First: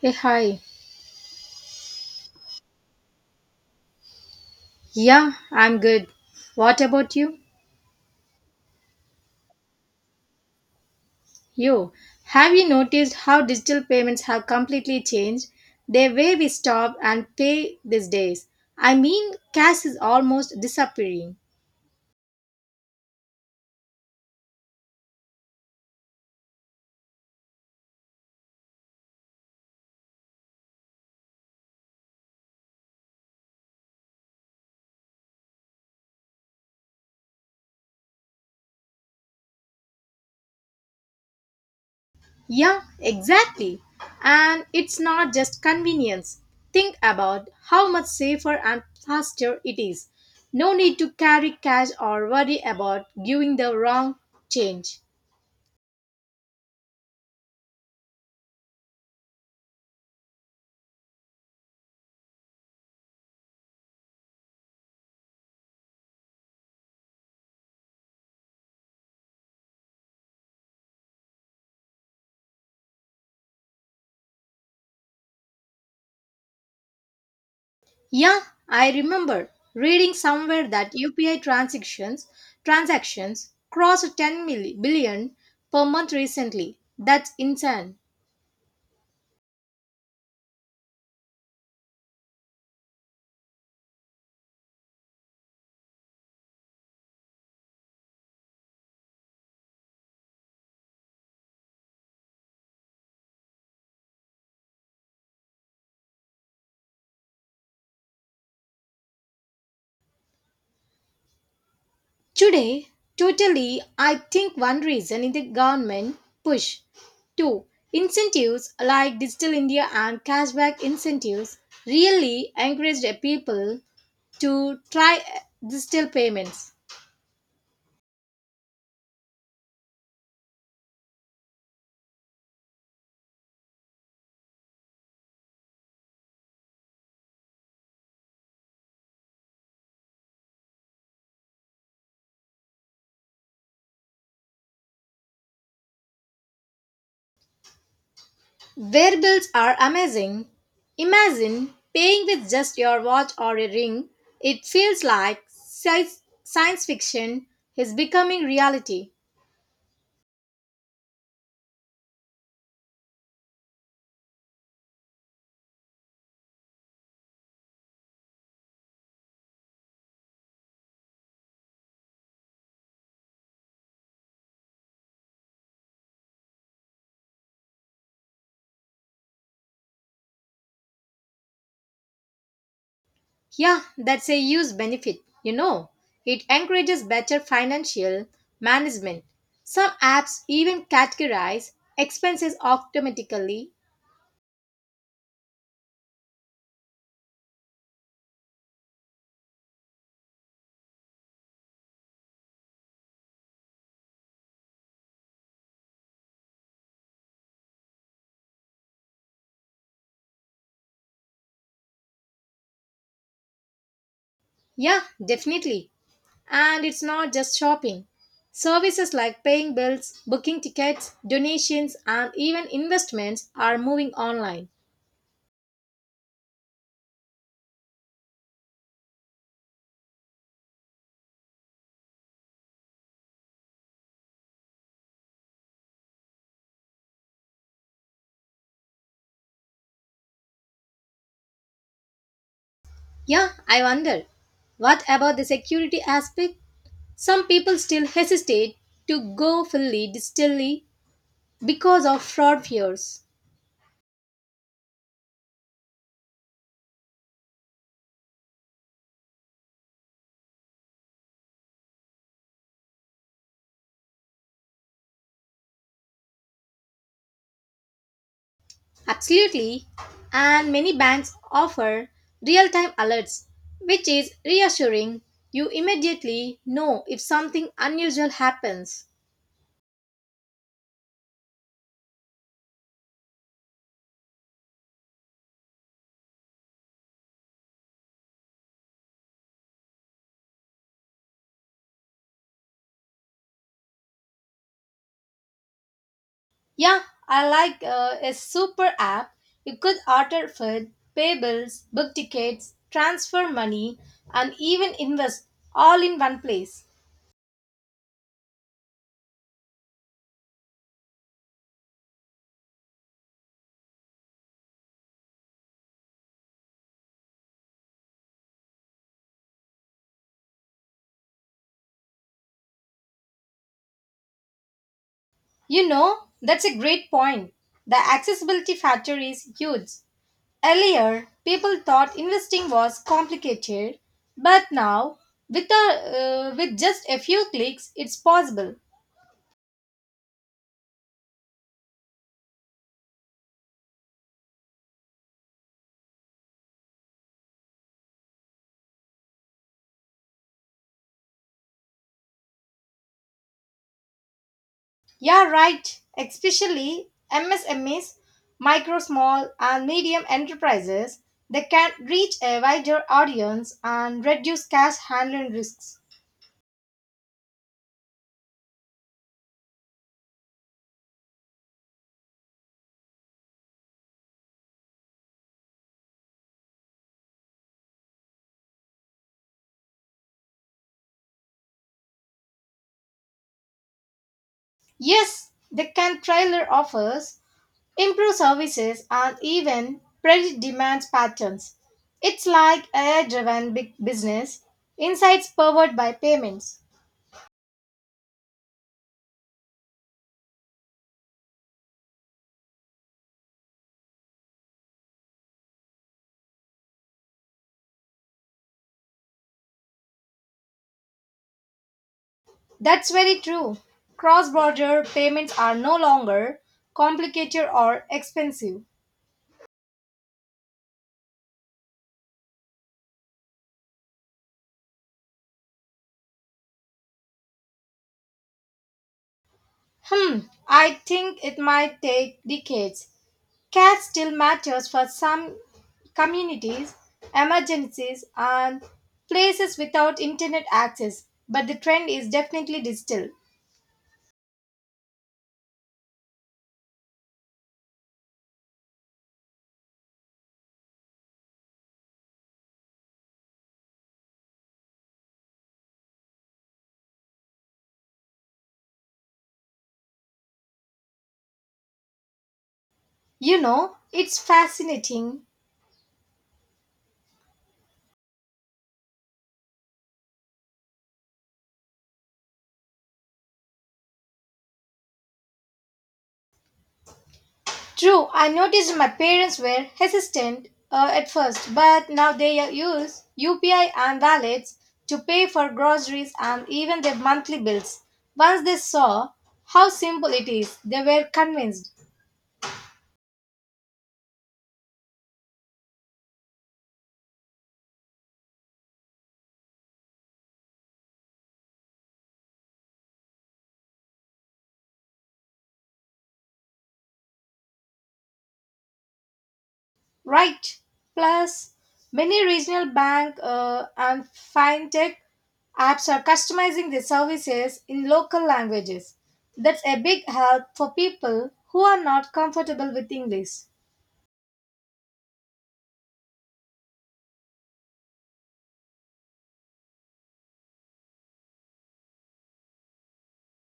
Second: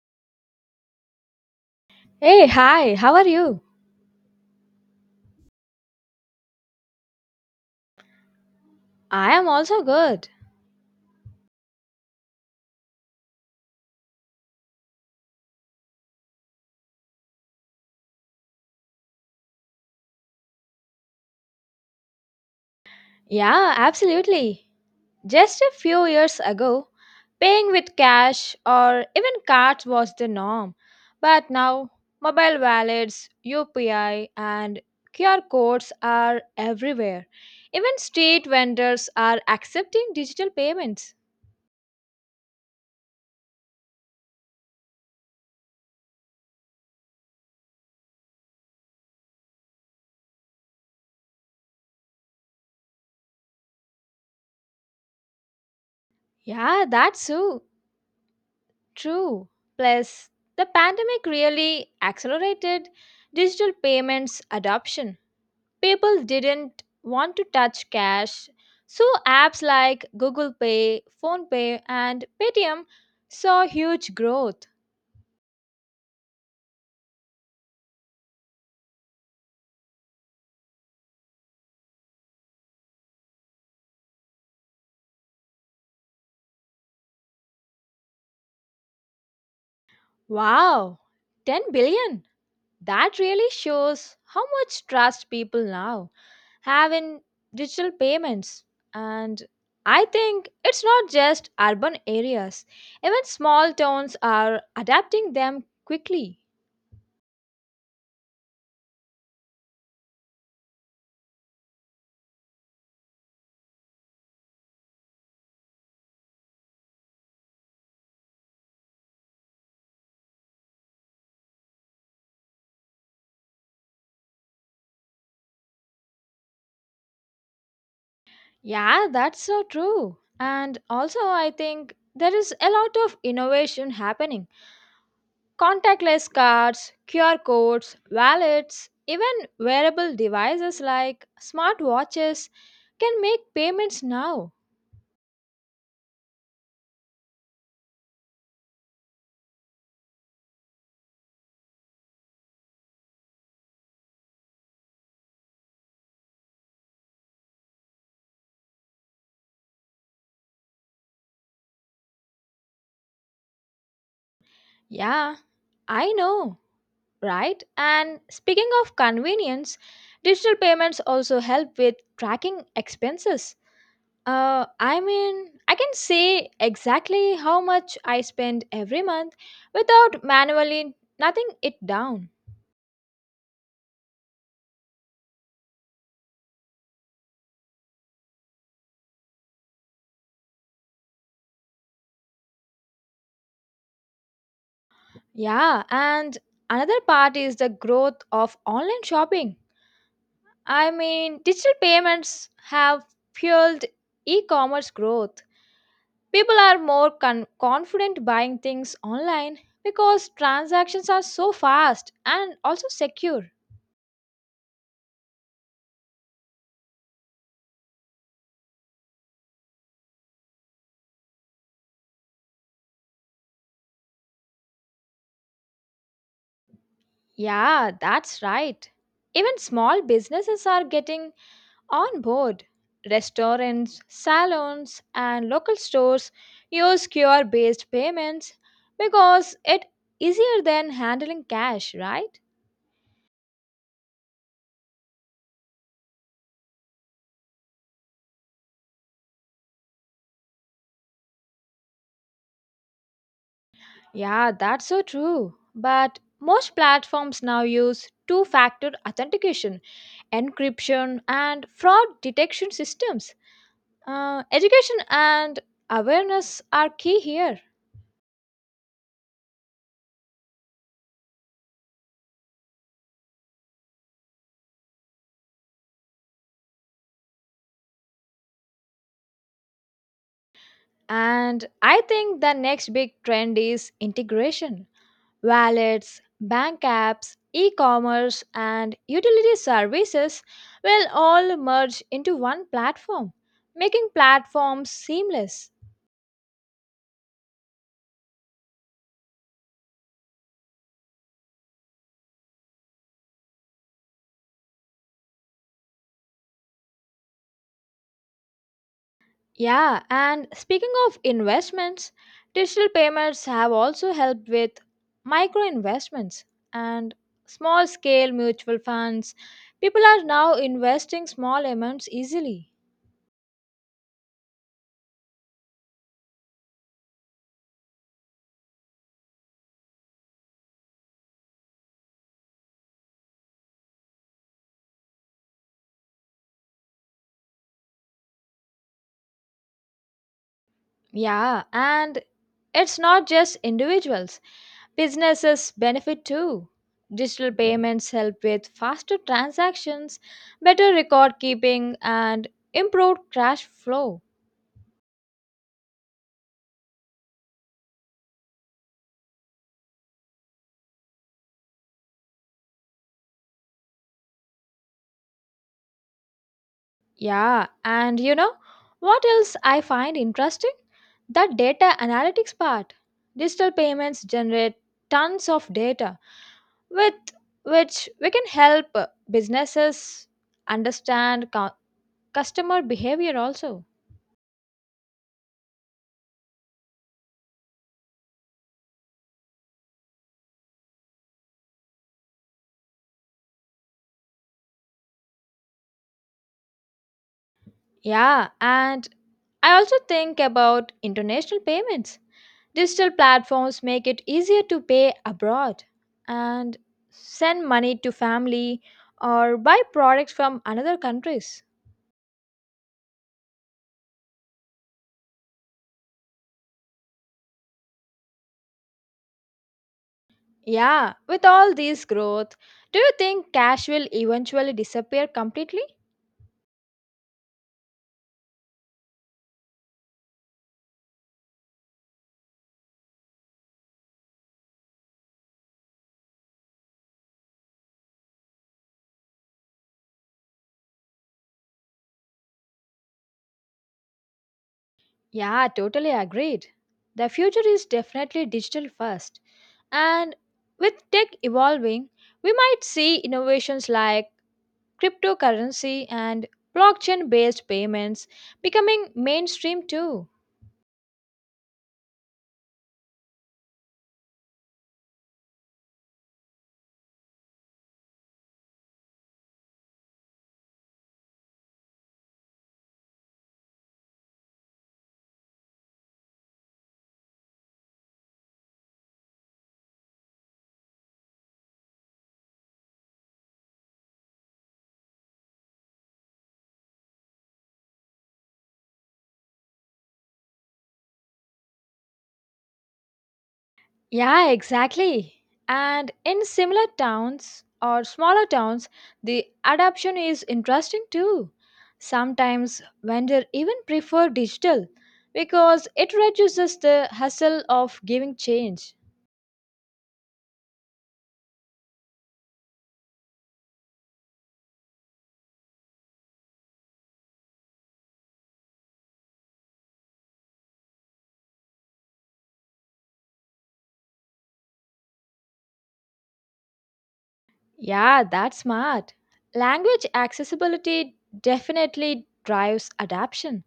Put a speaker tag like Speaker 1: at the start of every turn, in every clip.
Speaker 1: Hey, hi.
Speaker 2: Hey, hi, how are you?
Speaker 1: Yeah, I'm good. What about you?
Speaker 2: I am also good.
Speaker 1: You. Have you noticed how digital payments have completely changed the way we stop and pay these days? I mean, cash is almost disappearing.
Speaker 2: Yeah, absolutely. Just a few years ago, paying with cash or even cards was the norm. But now, mobile wallets, UPI, and QR codes are everywhere. Even street vendors are accepting digital payments.
Speaker 1: Yeah, exactly. And it's not just convenience. Think about how much safer and faster it is. No need to carry cash or worry about giving the wrong change.
Speaker 2: Yeah, that's so true. Plus, the pandemic really accelerated digital payments adoption. People didn't want to touch cash. So apps like Google Pay, PhonePay and Paytm saw huge growth.
Speaker 1: Yeah, I remember reading somewhere that UPI transactions crossed 10 billion per month recently. That's insane.
Speaker 2: Wow, 10 billion. That really shows how much trust people now have in digital payments. And I think it's not just urban areas. Even small towns are adapting them quickly.
Speaker 1: Today, totally, I think one reason is the government push. Two, incentives like Digital India and cashback incentives really encouraged people to try digital payments.
Speaker 2: Yeah, that's so true. And also, I think there is a lot of innovation happening. Contactless cards, QR codes, wallets, even wearable devices like smartwatches can make payments now.
Speaker 1: Their bills are amazing. Imagine paying with just your watch or a ring. It feels like science fiction is becoming reality.
Speaker 2: Yeah, I know, right? And speaking of convenience, digital payments also help with tracking expenses. I mean, I can say exactly how much I spend every month without manually nothing it down.
Speaker 1: Yeah, that's a huge benefit. You know, it encourages better financial management. Some apps even categorize expenses automatically.
Speaker 2: Yeah, and another part is the growth of online shopping. I mean, digital payments have fueled e commerce growth. People are more confident buying things online because transactions are so fast and also secure.
Speaker 1: Yeah, definitely. And it's not just shopping. Services like paying bills, booking tickets, donations, and even investments are moving online.
Speaker 2: Yeah, that's right. Even small businesses are getting on board, restaurants, salons, and local stores use QR based payments because it easier than handling cash, right?
Speaker 1: Yeah, I wonder. What about the security aspect? Some people still hesitate to go fully digitally because of fraud fears.
Speaker 2: Yeah, that's so true. But most platforms now use two factor authentication, encryption, and fraud detection systems. Education and awareness are key here.
Speaker 1: Absolutely. And many banks offer real time alerts, which is reassuring. You immediately know if something unusual happens.
Speaker 2: And I think the next big trend is integration. Wallets, bank apps, e commerce, and utility services will all merge into one platform, making platforms seamless.
Speaker 1: Yeah, I like a super app. You could order food, pay bills, book tickets, transfer money, and even invest all in one place.
Speaker 2: Yeah, and speaking of investments, digital payments have also helped with micro investments and small scale mutual funds. People are now investing small amounts easily.
Speaker 1: You know, that's a great point. The accessibility factor is huge. Earlier, people thought investing was complicated, but now, with just a few clicks, it's possible.
Speaker 2: Yeah, and it's not just individuals. Businesses benefit too. Digital payments help with faster transactions, better record keeping, and improved cash flow.
Speaker 1: Yeah, right. Especially MSMEs, micro, small, and medium enterprises, they can reach a wider audience and reduce cash handling risks.
Speaker 2: Yeah, and you know what else I find interesting? The data analytics part. Digital payments generate tons of data with which we can help businesses understand customer behavior also.
Speaker 1: Yes, they can tailor offers, improve services, and even predict demand patterns. It's like AI driven big business, insights powered by payments.
Speaker 2: Yeah, and I also think about international payments. Digital platforms make it easier to pay abroad and send money to family or buy products from another countries.
Speaker 1: That's very true. Cross border payments are no longer complicated or expensive.
Speaker 2: Yeah, with all this growth, do you think cash will eventually disappear completely?
Speaker 1: Hmm, I think it might take decades. Care still matters for some communities, emergencies, and places without internet access, but the trend is definitely digital.
Speaker 2: Yeah, totally agreed. The future is definitely digital first. And with tech evolving, we might see innovations like cryptocurrency, and blockchain based payments becoming mainstream too.
Speaker 1: You know, it's fascinating. True, I noticed my parents were hesitant at first, but now they use UPI and wallets to pay for groceries and even their monthly bills. Once they saw how simple it is, they were convinced.
Speaker 2: Yeah, exactly. And in similar towns or smaller towns, the adoption is interesting too. Sometimes vendors even prefer digital because it reduces the hassle of giving change.
Speaker 1: Right. Plus, many regional bank and fintech apps are customizing their services in local languages. That's a big help for people who are not comfortable with English.
Speaker 2: Yeah, that's smart. Language accessibility definitely drives adoption.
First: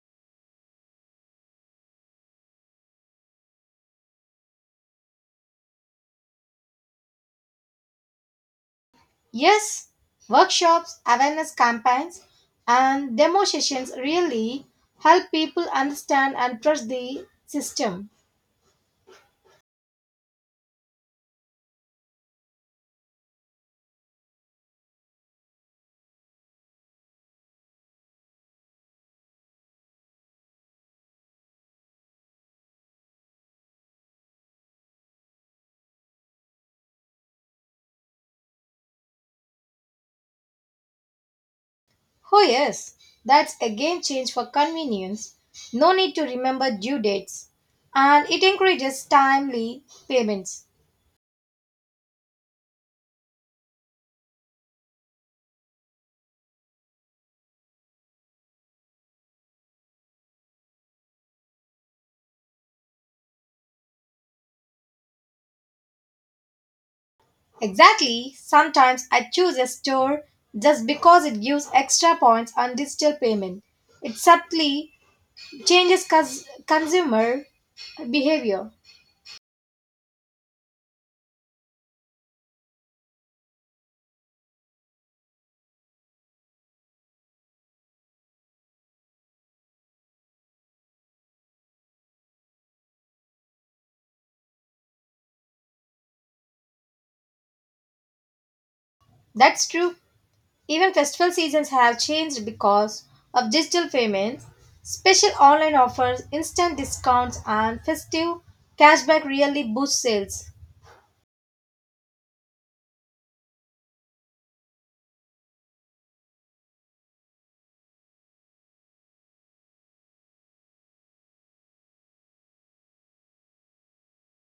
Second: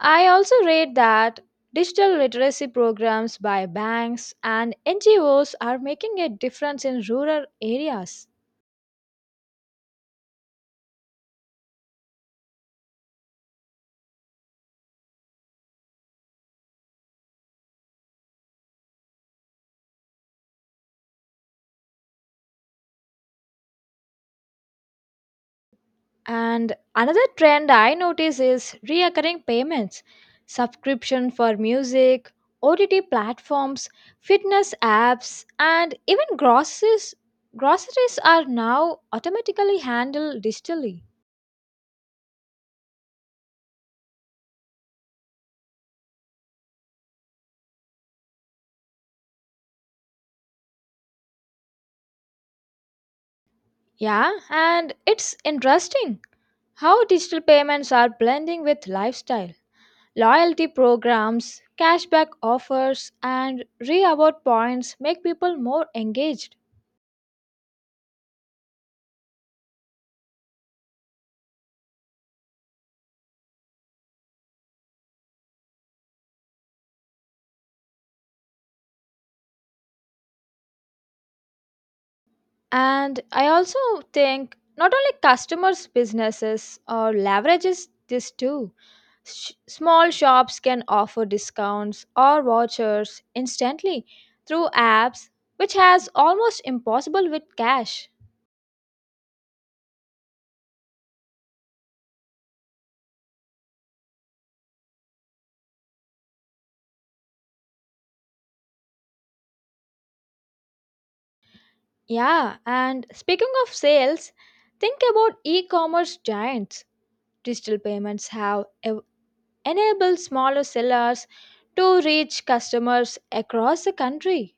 Speaker 2: I also read that digital literacy programs by banks and NGOs are making a difference in rural areas.
Speaker 1: Yes, workshops, awareness campaigns, and demo sessions really help people understand and trust the system.
Speaker 2: And another trend I notice is reoccurring payments, subscription for music, OTT platforms, fitness apps, and even groceries. Groceries are now automatically handled digitally.
Speaker 1: Oh, yes, that's a game change for convenience. No need to remember due dates. And it encourages timely payments.
Speaker 2: Yeah, and it's interesting how digital payments are blending with lifestyle. Loyalty programs, cashback offers, and reward points make people more engaged.
Speaker 1: Exactly, sometimes I choose a store just because it gives extra points on digital payment. It subtly changes consumer behavior.
Speaker 2: And I also think not only customers, businesses or leverages this too. Small shops can offer discounts or vouchers instantly through apps, which has almost impossible with cash.
Speaker 1: That's true. Even festival seasons have changed because of digital payments, special online offers, instant discounts, and festive cashback really boost sales.
Speaker 2: Yeah, and speaking of sales, think about e-commerce giants. Digital payments have enable smaller sellers to reach customers across the country.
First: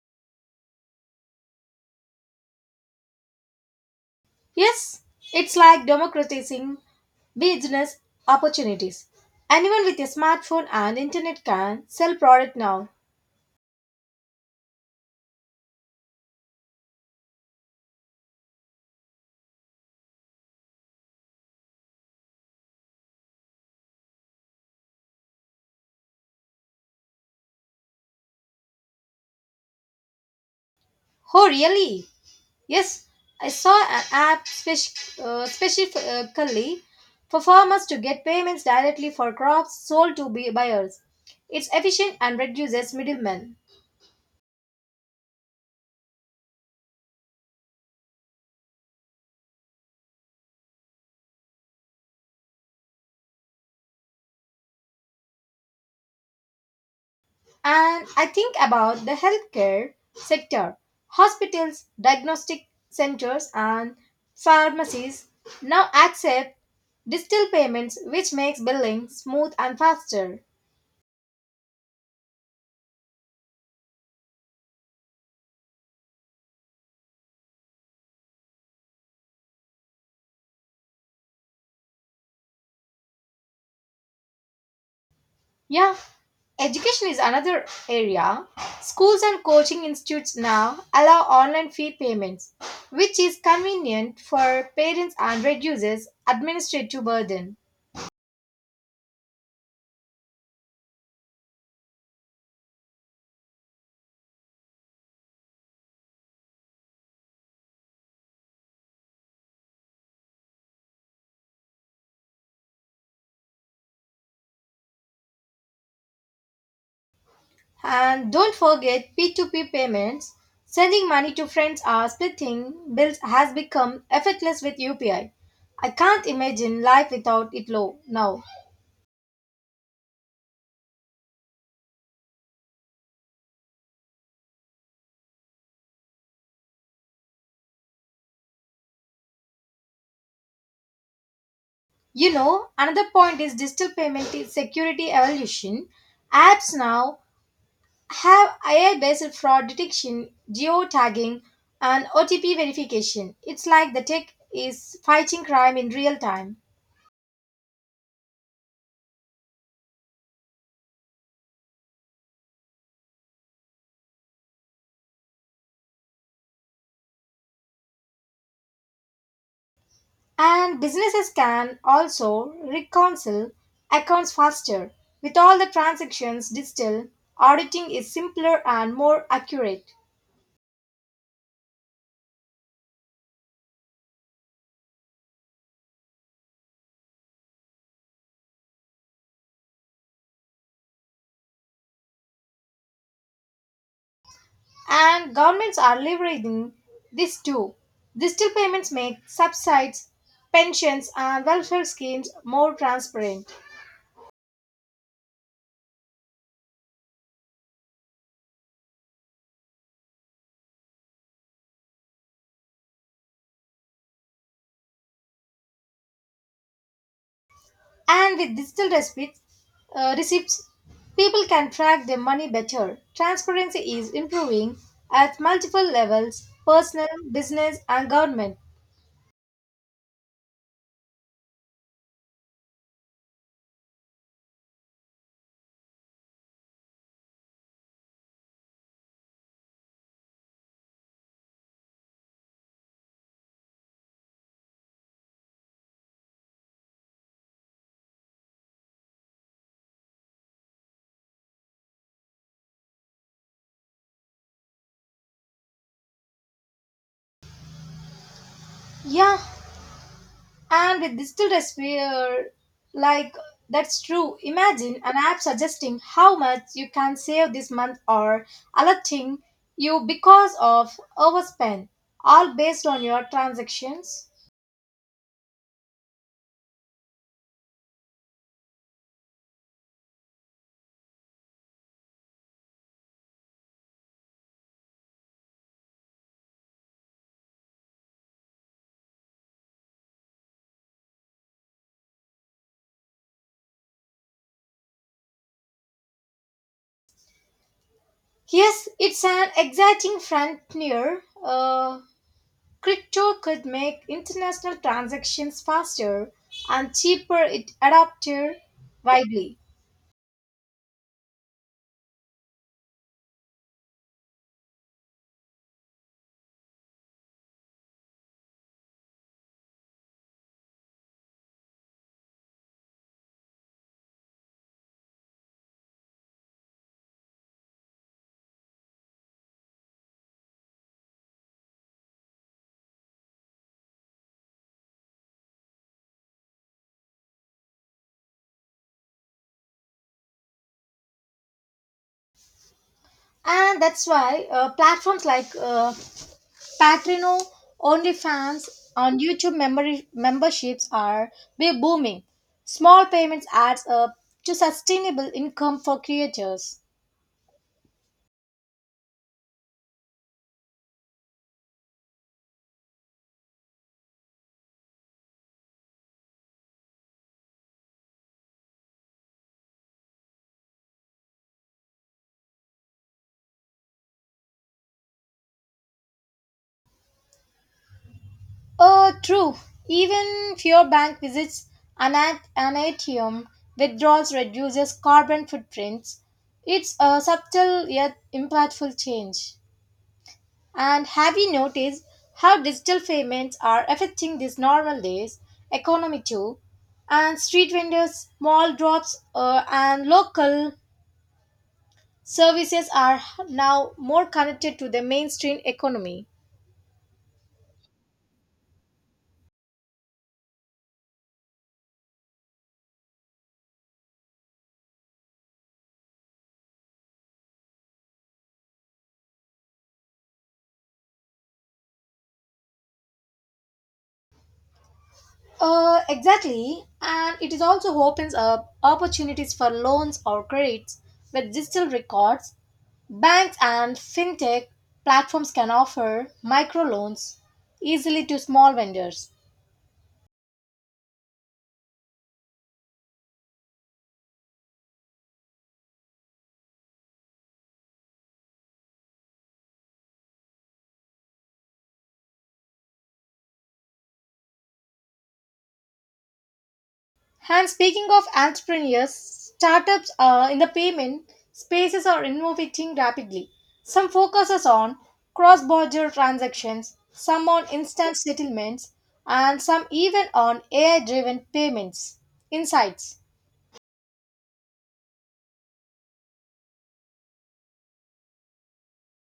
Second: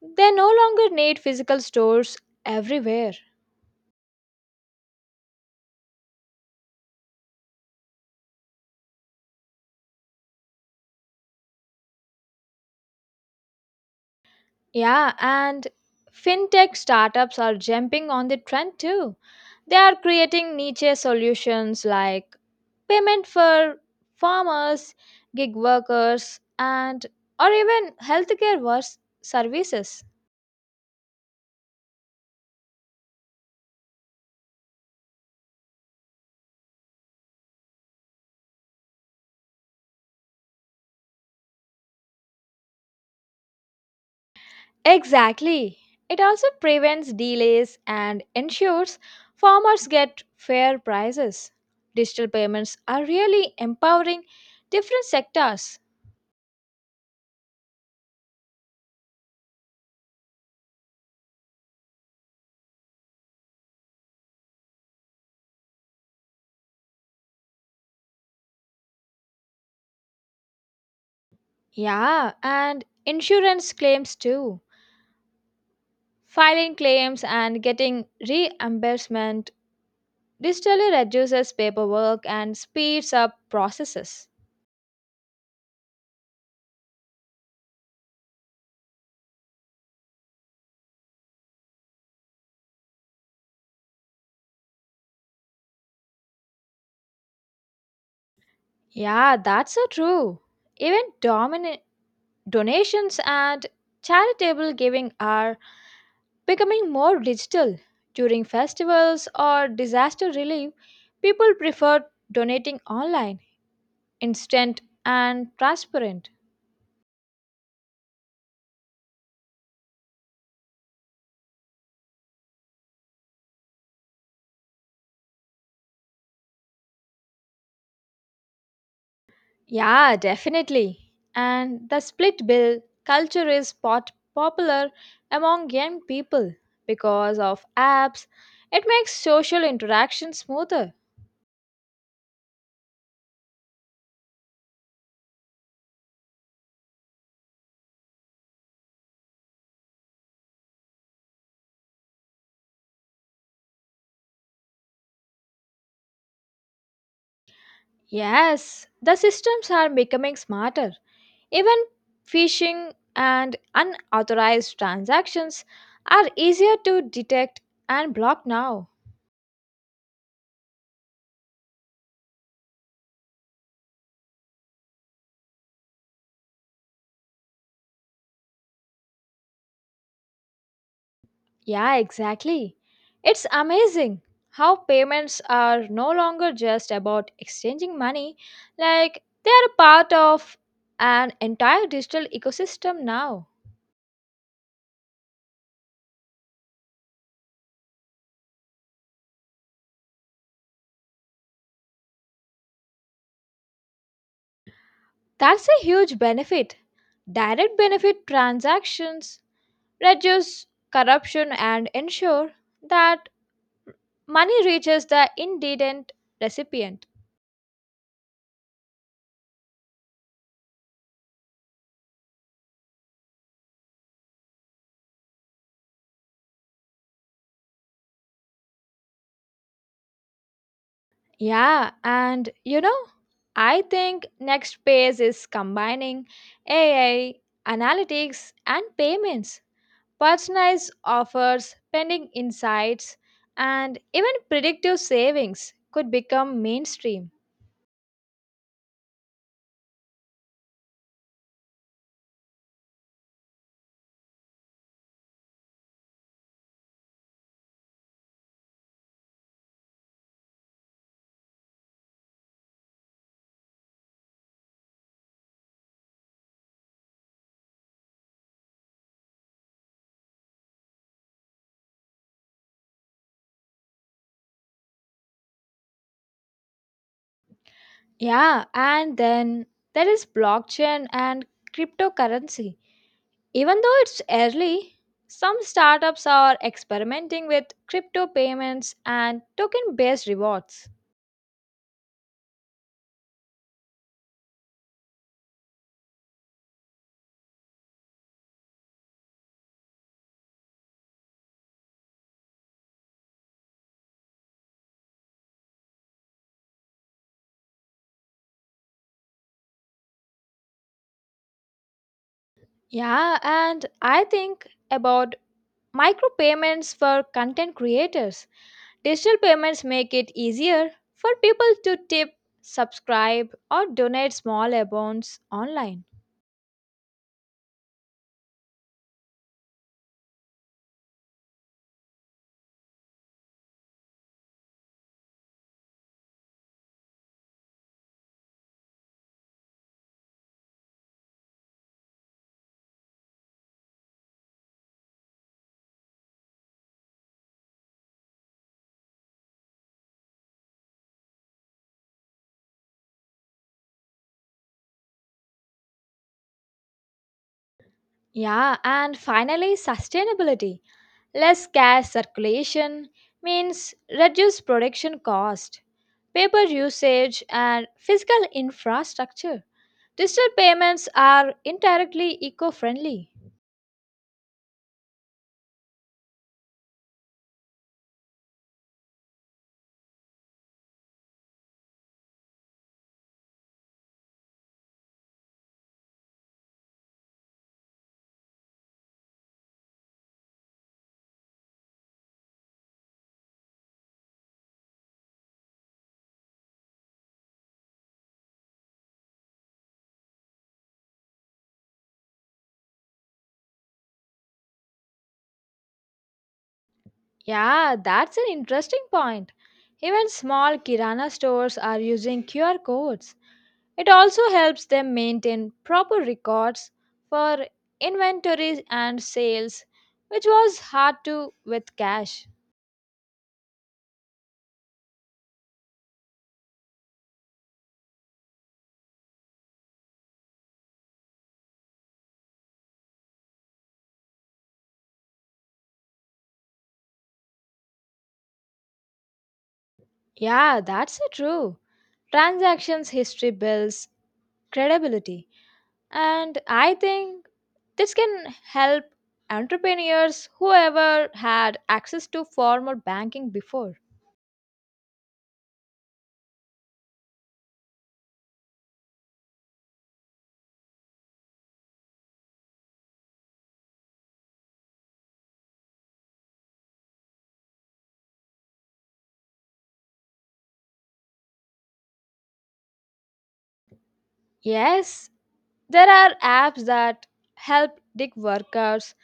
Speaker 2: They no longer need physical stores everywhere.
Speaker 1: Yes, it's like democratizing business opportunities. Anyone with a smartphone and internet can sell product now.
Speaker 2: Yeah, and fintech startups are jumping on the trend too. They are creating niche solutions like payment for farmers, gig workers, and or even healthcare services.
Speaker 1: Oh, really? Yes, I saw an app specifically for farmers to get payments directly for crops sold to buyers. It's efficient and reduces middlemen.
Speaker 2: Exactly. It also prevents delays and ensures farmers get fair prices. Digital payments are really empowering different sectors.
Speaker 1: And I think about the healthcare sector. Hospitals, diagnostic centers, and pharmacies now accept digital payments, which makes billing smooth and faster.
Speaker 2: Yeah, and insurance claims too. Filing claims and getting reimbursement digitally reduces paperwork and speeds up processes.
Speaker 1: Yeah, education is another area. Schools and coaching institutes now allow online fee payments, which is convenient for parents and reduces administrative burden.
Speaker 2: Yeah, that's so true. Even donations and charitable giving are becoming more digital. During festivals or disaster relief, people prefer donating online, instant and transparent.
Speaker 1: And don't forget P2P payments. Sending money to friends or splitting bills has become effortless with UPI. I can't imagine life without it low now.
Speaker 2: Yeah, definitely. And the split bill culture is popular among young people because of apps. It makes social interaction smoother.
Speaker 1: You know, another point is digital payment is security evolution. Apps now have AI-based fraud detection, geo-tagging, and OTP verification. It's like the tech is fighting crime in real time.
Speaker 2: Yes, the systems are becoming smarter. Even phishing and unauthorized transactions are easier to detect and block now.
Speaker 1: And businesses can also reconcile accounts faster. With all the transactions digital, auditing is simpler and more accurate.
Speaker 2: Yeah, exactly. It's amazing how payments are no longer just about exchanging money, like they are part of an entire digital ecosystem now.
Speaker 1: And governments are leveraging this too. Digital payments make subsidies, pensions, and welfare schemes more transparent.
Speaker 2: That's a huge benefit. Direct benefit transactions reduce corruption and ensure that money reaches the indigent recipient.
Speaker 1: And with digital receipts, uh, receipts, people can track their money better. Transparency is improving at multiple levels personal, business, and government.
Speaker 2: Yeah, and I think next phase is combining AI, analytics, and payments, personalized offers, pending insights, and even predictive savings could become mainstream.
Speaker 1: Yeah, and with digital recipe, like that's true. Imagine an app suggesting how much you can save this month or alerting you because of overspend, all based on your transactions.
Speaker 2: Yeah, and then there is blockchain and cryptocurrency. Even though it's early, some startups are experimenting with crypto payments and token based rewards.
Speaker 1: Yes, it's an exciting frontier. Crypto could make international transactions faster and cheaper it adopted widely.
Speaker 2: Yeah, and I think about micropayments for content creators. Digital payments make it easier for people to tip, subscribe, or donate small amounts online.
Speaker 1: And that's why platforms like Patreon, OnlyFans, and YouTube memberships are be booming. Small payments adds up to sustainable income for creators.
Speaker 2: Yeah, and finally, sustainability. Less cash circulation means reduced production cost, paper usage, and physical infrastructure. Digital payments are indirectly eco friendly.
Speaker 1: True. Even fewer bank visits, an ATM withdrawals reduces carbon footprints. It's a subtle yet impactful change. And have you noticed how digital payments are affecting these normal days economy too? And street vendors, mall drops, and local services are now more connected to the mainstream economy.
Speaker 2: Yeah, that's an interesting point. Even small Kirana stores are using QR codes. It also helps them maintain proper records for inventories and sales, which was hard to with cash.
Speaker 1: Exactly, and it is also opens up opportunities for loans or credits with digital records. Banks and fintech platforms can offer microloans easily to small vendors.
Speaker 2: Yeah, that's so true. Transactions history builds credibility. And I think this can help entrepreneurs whoever had access to formal banking before.
Speaker 1: And speaking of entrepreneurs, startups in the payment spaces are innovating rapidly. Some focuses on cross-border transactions, some on instant settlements, and some even on AI-driven payments. Insights.
Speaker 2: Yes, there are apps that help gig workers,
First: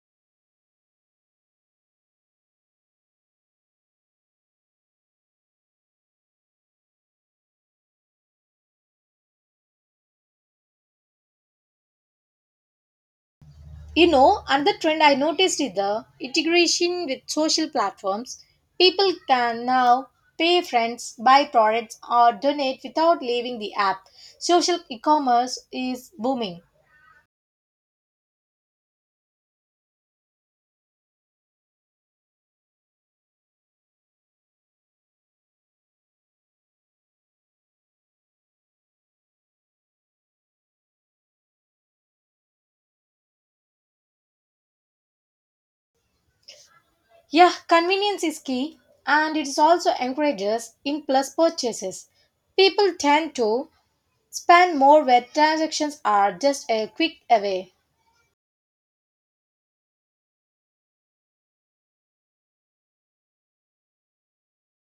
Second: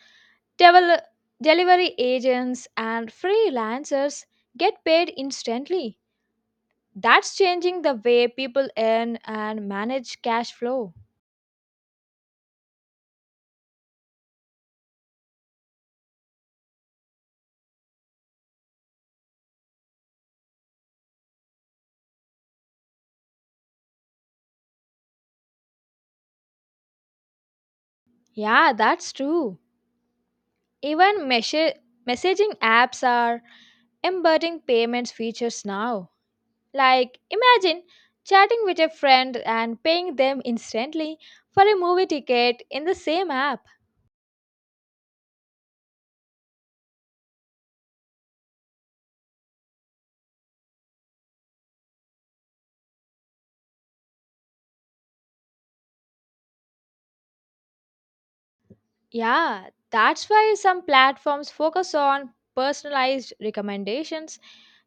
Speaker 2: devel- delivery agents, and freelancers get paid instantly. That's changing the way people earn and manage cash flow.
Speaker 1: You know, another trend I noticed is the integration with social platforms. People can now pay friends, buy products, or donate without leaving the app. Social e commerce is booming.
Speaker 2: Yeah, that's true. Even messaging apps are embedding payments features now. Like, imagine chatting with a friend and paying them instantly for a movie ticket in the same app.
Speaker 1: Yeah, convenience is key, and it is also encourages impulse purchases. People tend to spend more where transactions are just a quick away.
Speaker 2: Yeah, that's why some platforms focus on personalized recommendations.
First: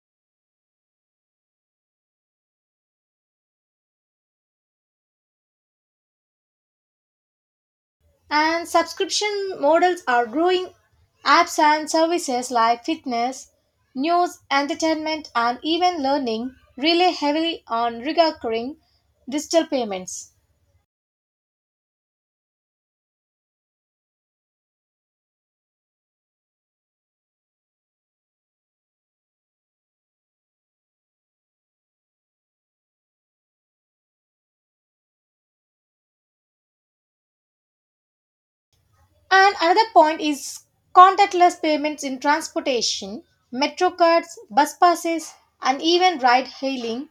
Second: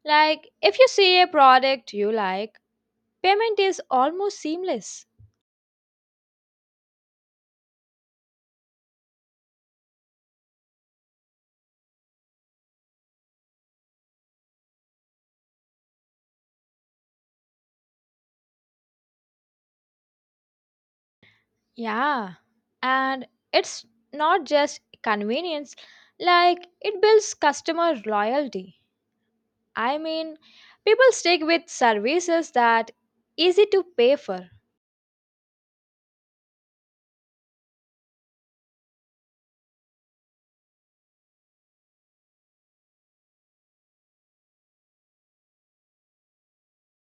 Speaker 2: Like, if you see a product you like, payment is almost seamless.
Speaker 1: And subscription models are growing. Apps and services like fitness, news, entertainment, and even learning rely heavily on recurring digital payments.
Speaker 2: Yeah, and it's not just convenience, like it builds customer loyalty. I mean, people stick with services that easy to pay for.
Speaker 1: And another point is contactless payments in transportation, metro cards, bus passes, and even ride hailing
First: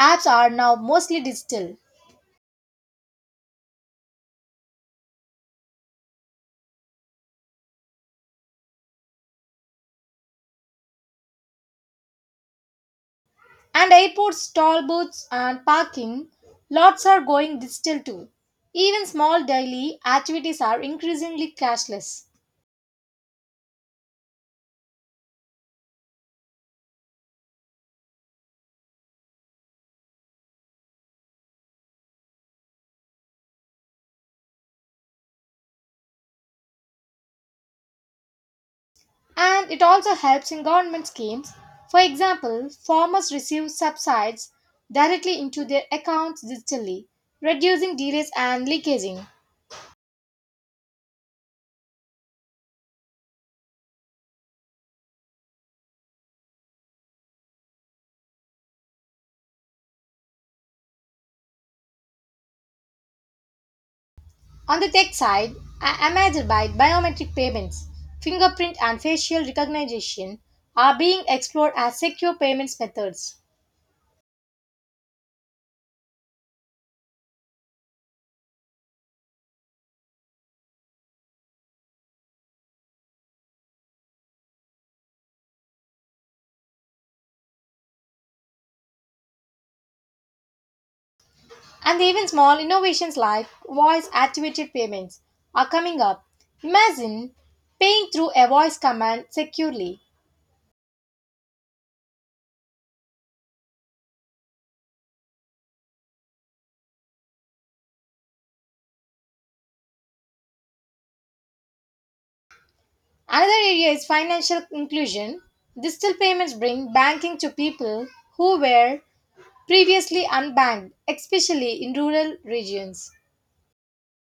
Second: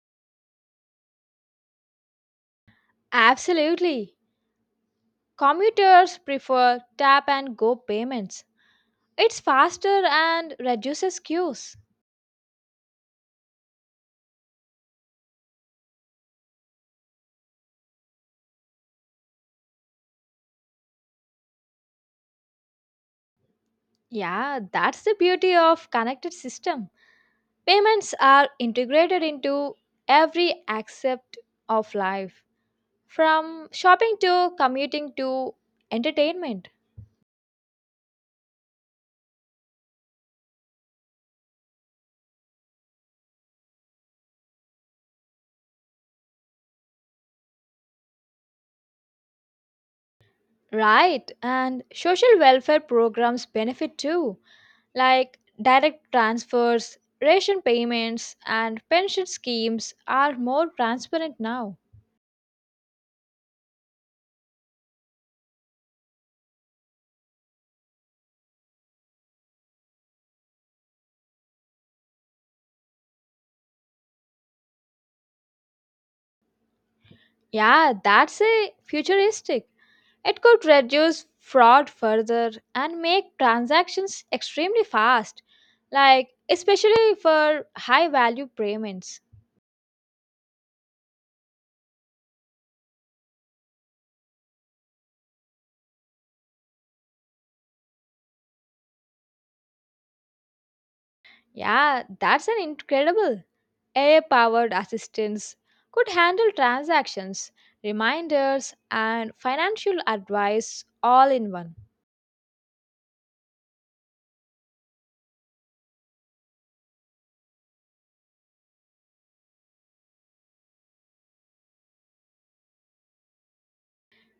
Speaker 1: apps are now mostly digital.
Speaker 2: Absolutely. Commuters prefer tap and go payments. It's faster and reduces queues.
Speaker 1: And airports, toll booths, and parking lots are going digital too. Even small daily activities are increasingly cashless.
Speaker 2: Yeah, that's the beauty of connected system. Payments are integrated into every aspect of life. From shopping to commuting to entertainment.
Speaker 1: And it also helps in government schemes. For example, farmers receive subsidies directly into their accounts digitally, reducing delays and leakaging.
Speaker 2: Right, and social welfare programs benefit too, like direct transfers, ration payments, and pension schemes are more transparent now.
Speaker 1: On the tech side, Amazon by biometric payments, fingerprint and facial recognition are being explored as secure payments methods.
Speaker 2: Yeah, that's a futuristic. It could reduce fraud further and make transactions extremely fast, like especially for high value payments.
Speaker 1: And even small innovations like voice activated payments are coming up. Imagine paying through a voice command securely.
Speaker 2: Yeah, that's an incredible. AI powered assistants could handle transactions, reminders, and financial advice all in one.
Speaker 1: Another area is financial inclusion. Digital payments bring banking to people who were previously unbanked, especially in rural regions.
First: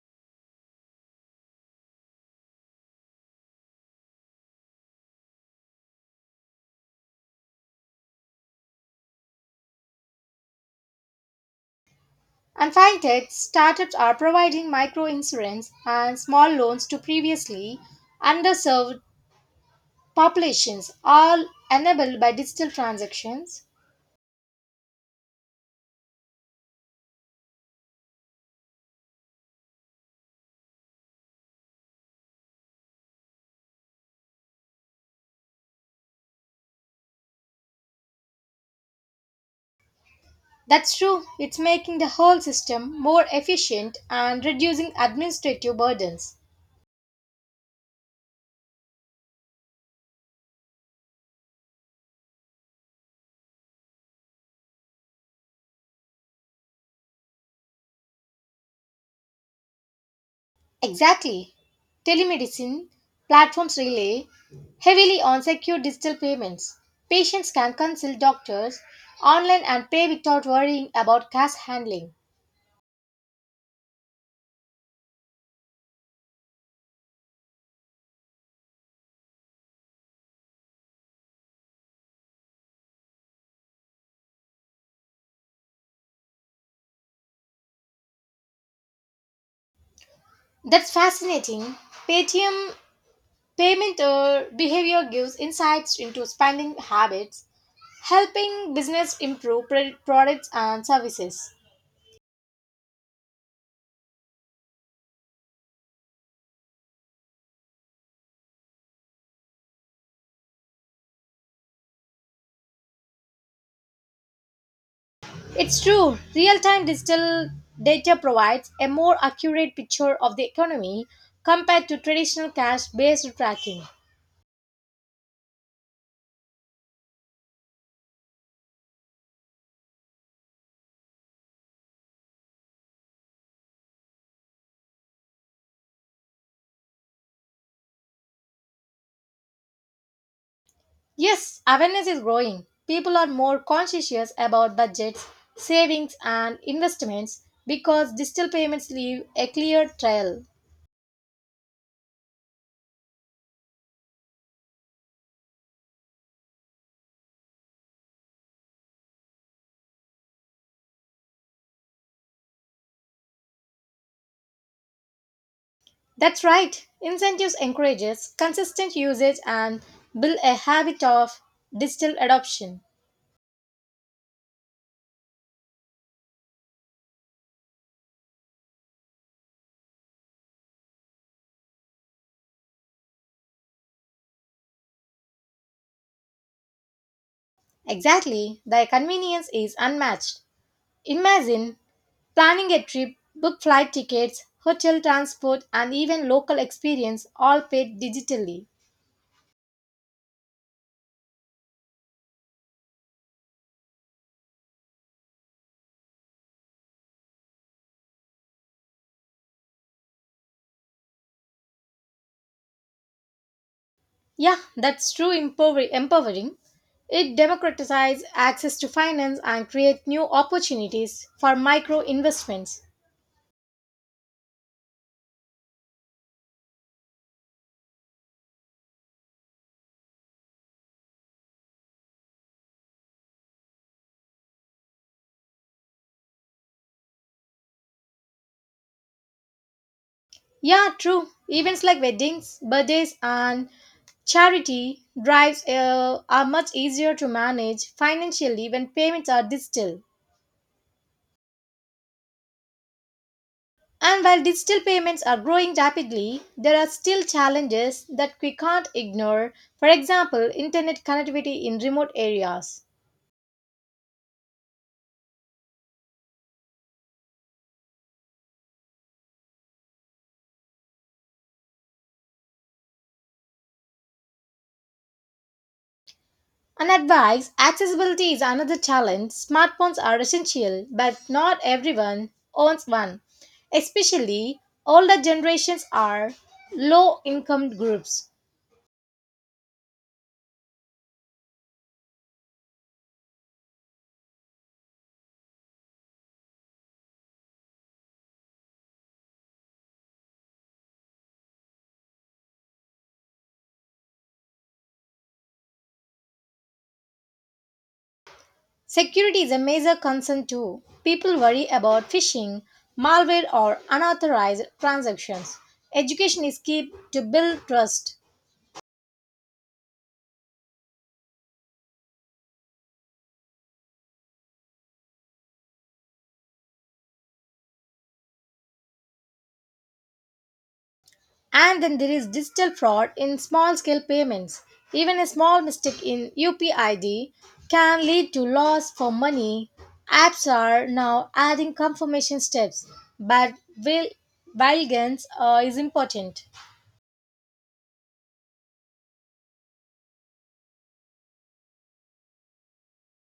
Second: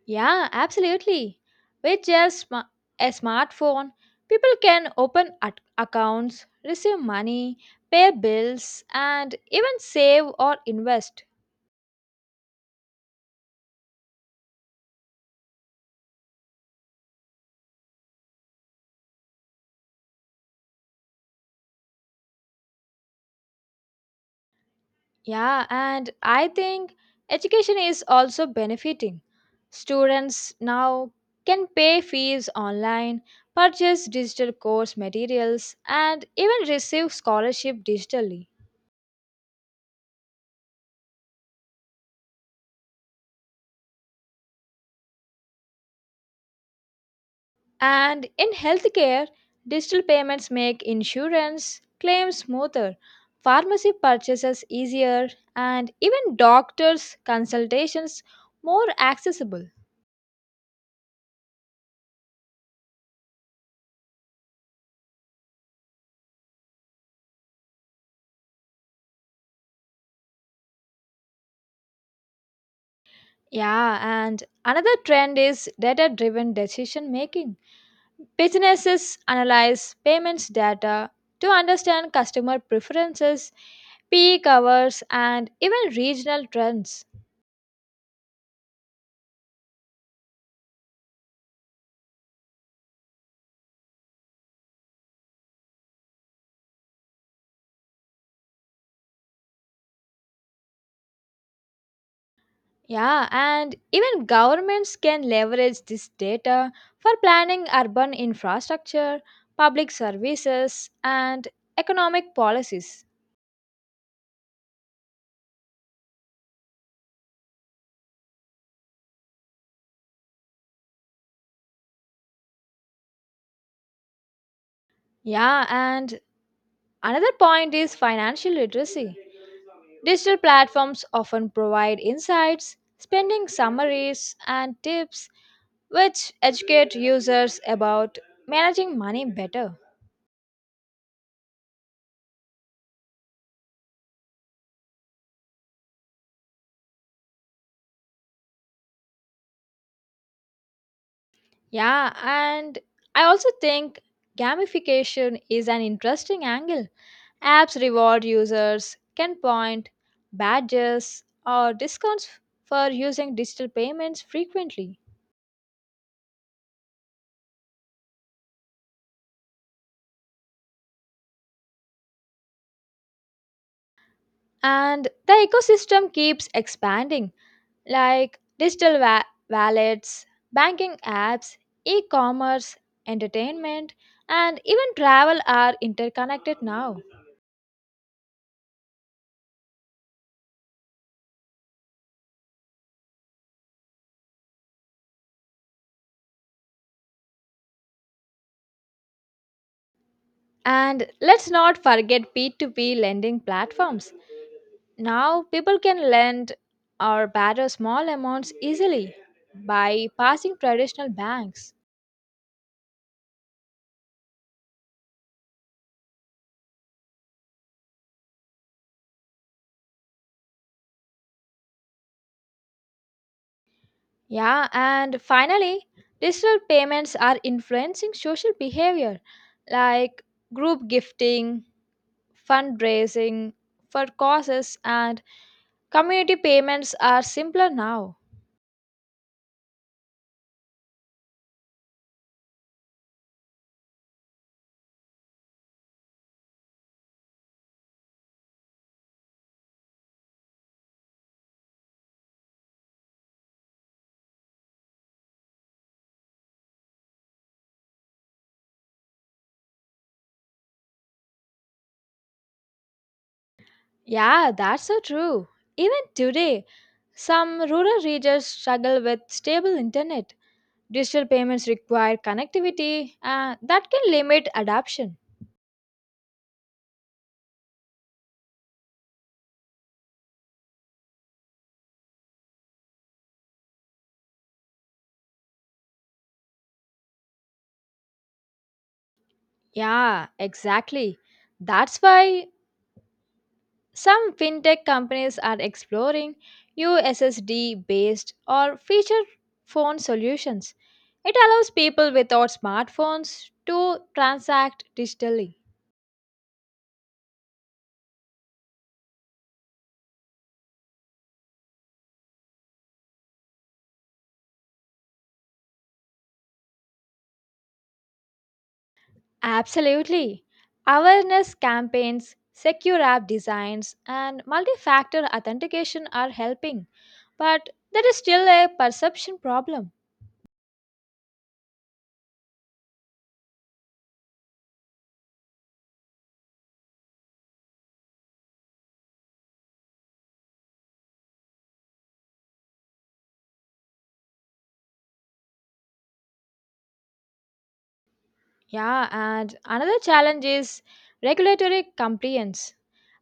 Speaker 2: Yeah, absolutely. With just a smartphone, people can open accounts, receive money, pay bills, and even save or invest.
Speaker 1: And fintech startups are providing micro insurance and small loans to previously underserved populations, all enabled by digital transactions.
Speaker 2: Yeah, and I think education is also benefiting. Students now can pay fees online, purchase digital course materials, and even receive scholarship digitally.
Speaker 1: That's true, it's making the whole system more efficient and reducing administrative burdens.
Speaker 2: And in healthcare, digital payments make insurance claims smoother, pharmacy purchases easier, and even doctors' consultations more accessible.
Speaker 1: Exactly. Telemedicine platforms rely heavily on secure digital payments. Patients can consult doctors online and pay without worrying about cash handling.
Speaker 2: Yeah, and another trend is data driven decision making. Businesses analyze payments data to understand customer preferences, peak hours, and even regional trends.
Speaker 1: That's fascinating. Paytm Payment behavior gives insights into spending habits, helping business improve products and services.
Speaker 2: Yeah, and even governments can leverage this data for planning urban infrastructure, public services, and economic policies.
Speaker 1: It's true. Real time digital data provides a more accurate picture of the economy compared to traditional cash based tracking.
Speaker 2: Yeah, and another point is financial literacy. Digital platforms often provide insights, spending summaries, and tips which educate users about managing money better.
Speaker 1: Yes, awareness is growing. People are more conscientious about budgets, savings, and investments because digital payments leave a clear trail.
Speaker 2: Yeah, and I also think gamification is an interesting angle. Apps reward users can point badges or discounts for using digital payments frequently.
Speaker 1: That's right. Incentives encourages consistent usage and build a habit of digital adoption.
Speaker 2: And the ecosystem keeps expanding, like digital wallets, banking apps, e commerce, entertainment, and even travel are interconnected now.
Speaker 1: Exactly. The convenience is unmatched. Imagine planning a trip, book flight tickets, hotel transport, and even local experience all paid digitally.
Speaker 2: And let's not forget P2P lending platforms. Now people can lend or borrow small amounts easily by passing traditional banks.
Speaker 1: Yeah, that's true empowering. It democratizes access to finance and creates new opportunities for micro investments.
Speaker 2: Yeah, and finally, digital payments are influencing social behavior like group gifting, fundraising for causes, and community payments are simpler now.
Speaker 1: Yeah, true. Events like weddings, birthdays, and charity drives are much easier to manage financially when payments are digital. And while digital payments are growing rapidly, there are still challenges that we can't ignore. For example, internet connectivity in remote areas.
Speaker 2: Yeah, that's so true. Even today, some rural regions struggle with stable internet. Digital payments require connectivity that can limit adoption.
Speaker 1: And advice accessibility is another challenge. Smartphones are essential, but not everyone owns one. Especially older generations are low income groups.
Speaker 2: Yeah, exactly. That's why some fintech companies are exploring USSD based or feature phone solutions. It allows people without smartphones to transact digitally.
Speaker 1: Security is a major concern too. People worry about phishing, malware, or unauthorized transactions. Education is key to build trust.
Speaker 2: Absolutely. Awareness campaigns, secure app designs, and multi factor authentication are helping, but there is still a perception problem.
Speaker 1: And then there is digital fraud in small scale payments. Even a small mistake in UPID can lead to loss for money. Apps are now adding confirmation steps, but vigilance is important.
Speaker 2: Yeah, and another challenge is regulatory compliance.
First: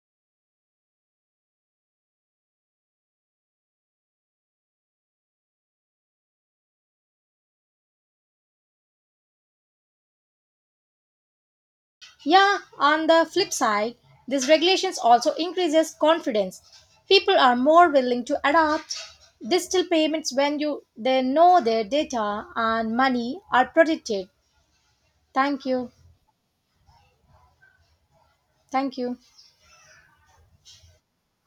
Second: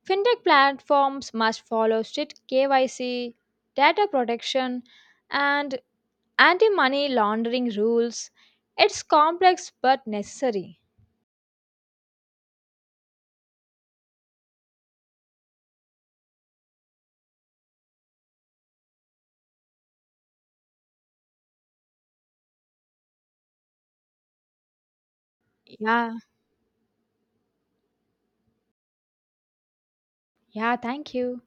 Speaker 2: Fintech platforms must follow strict KYC, data protection, and anti money laundering rules. It's complex but necessary.
Speaker 1: Yeah, on the flip side, these regulations also increases confidence. People are more willing to adopt digital payments when you they know their data and money are protected. Thank you.
Speaker 2: Yeah,
Speaker 1: Thank you.
Speaker 2: yeah, thank you.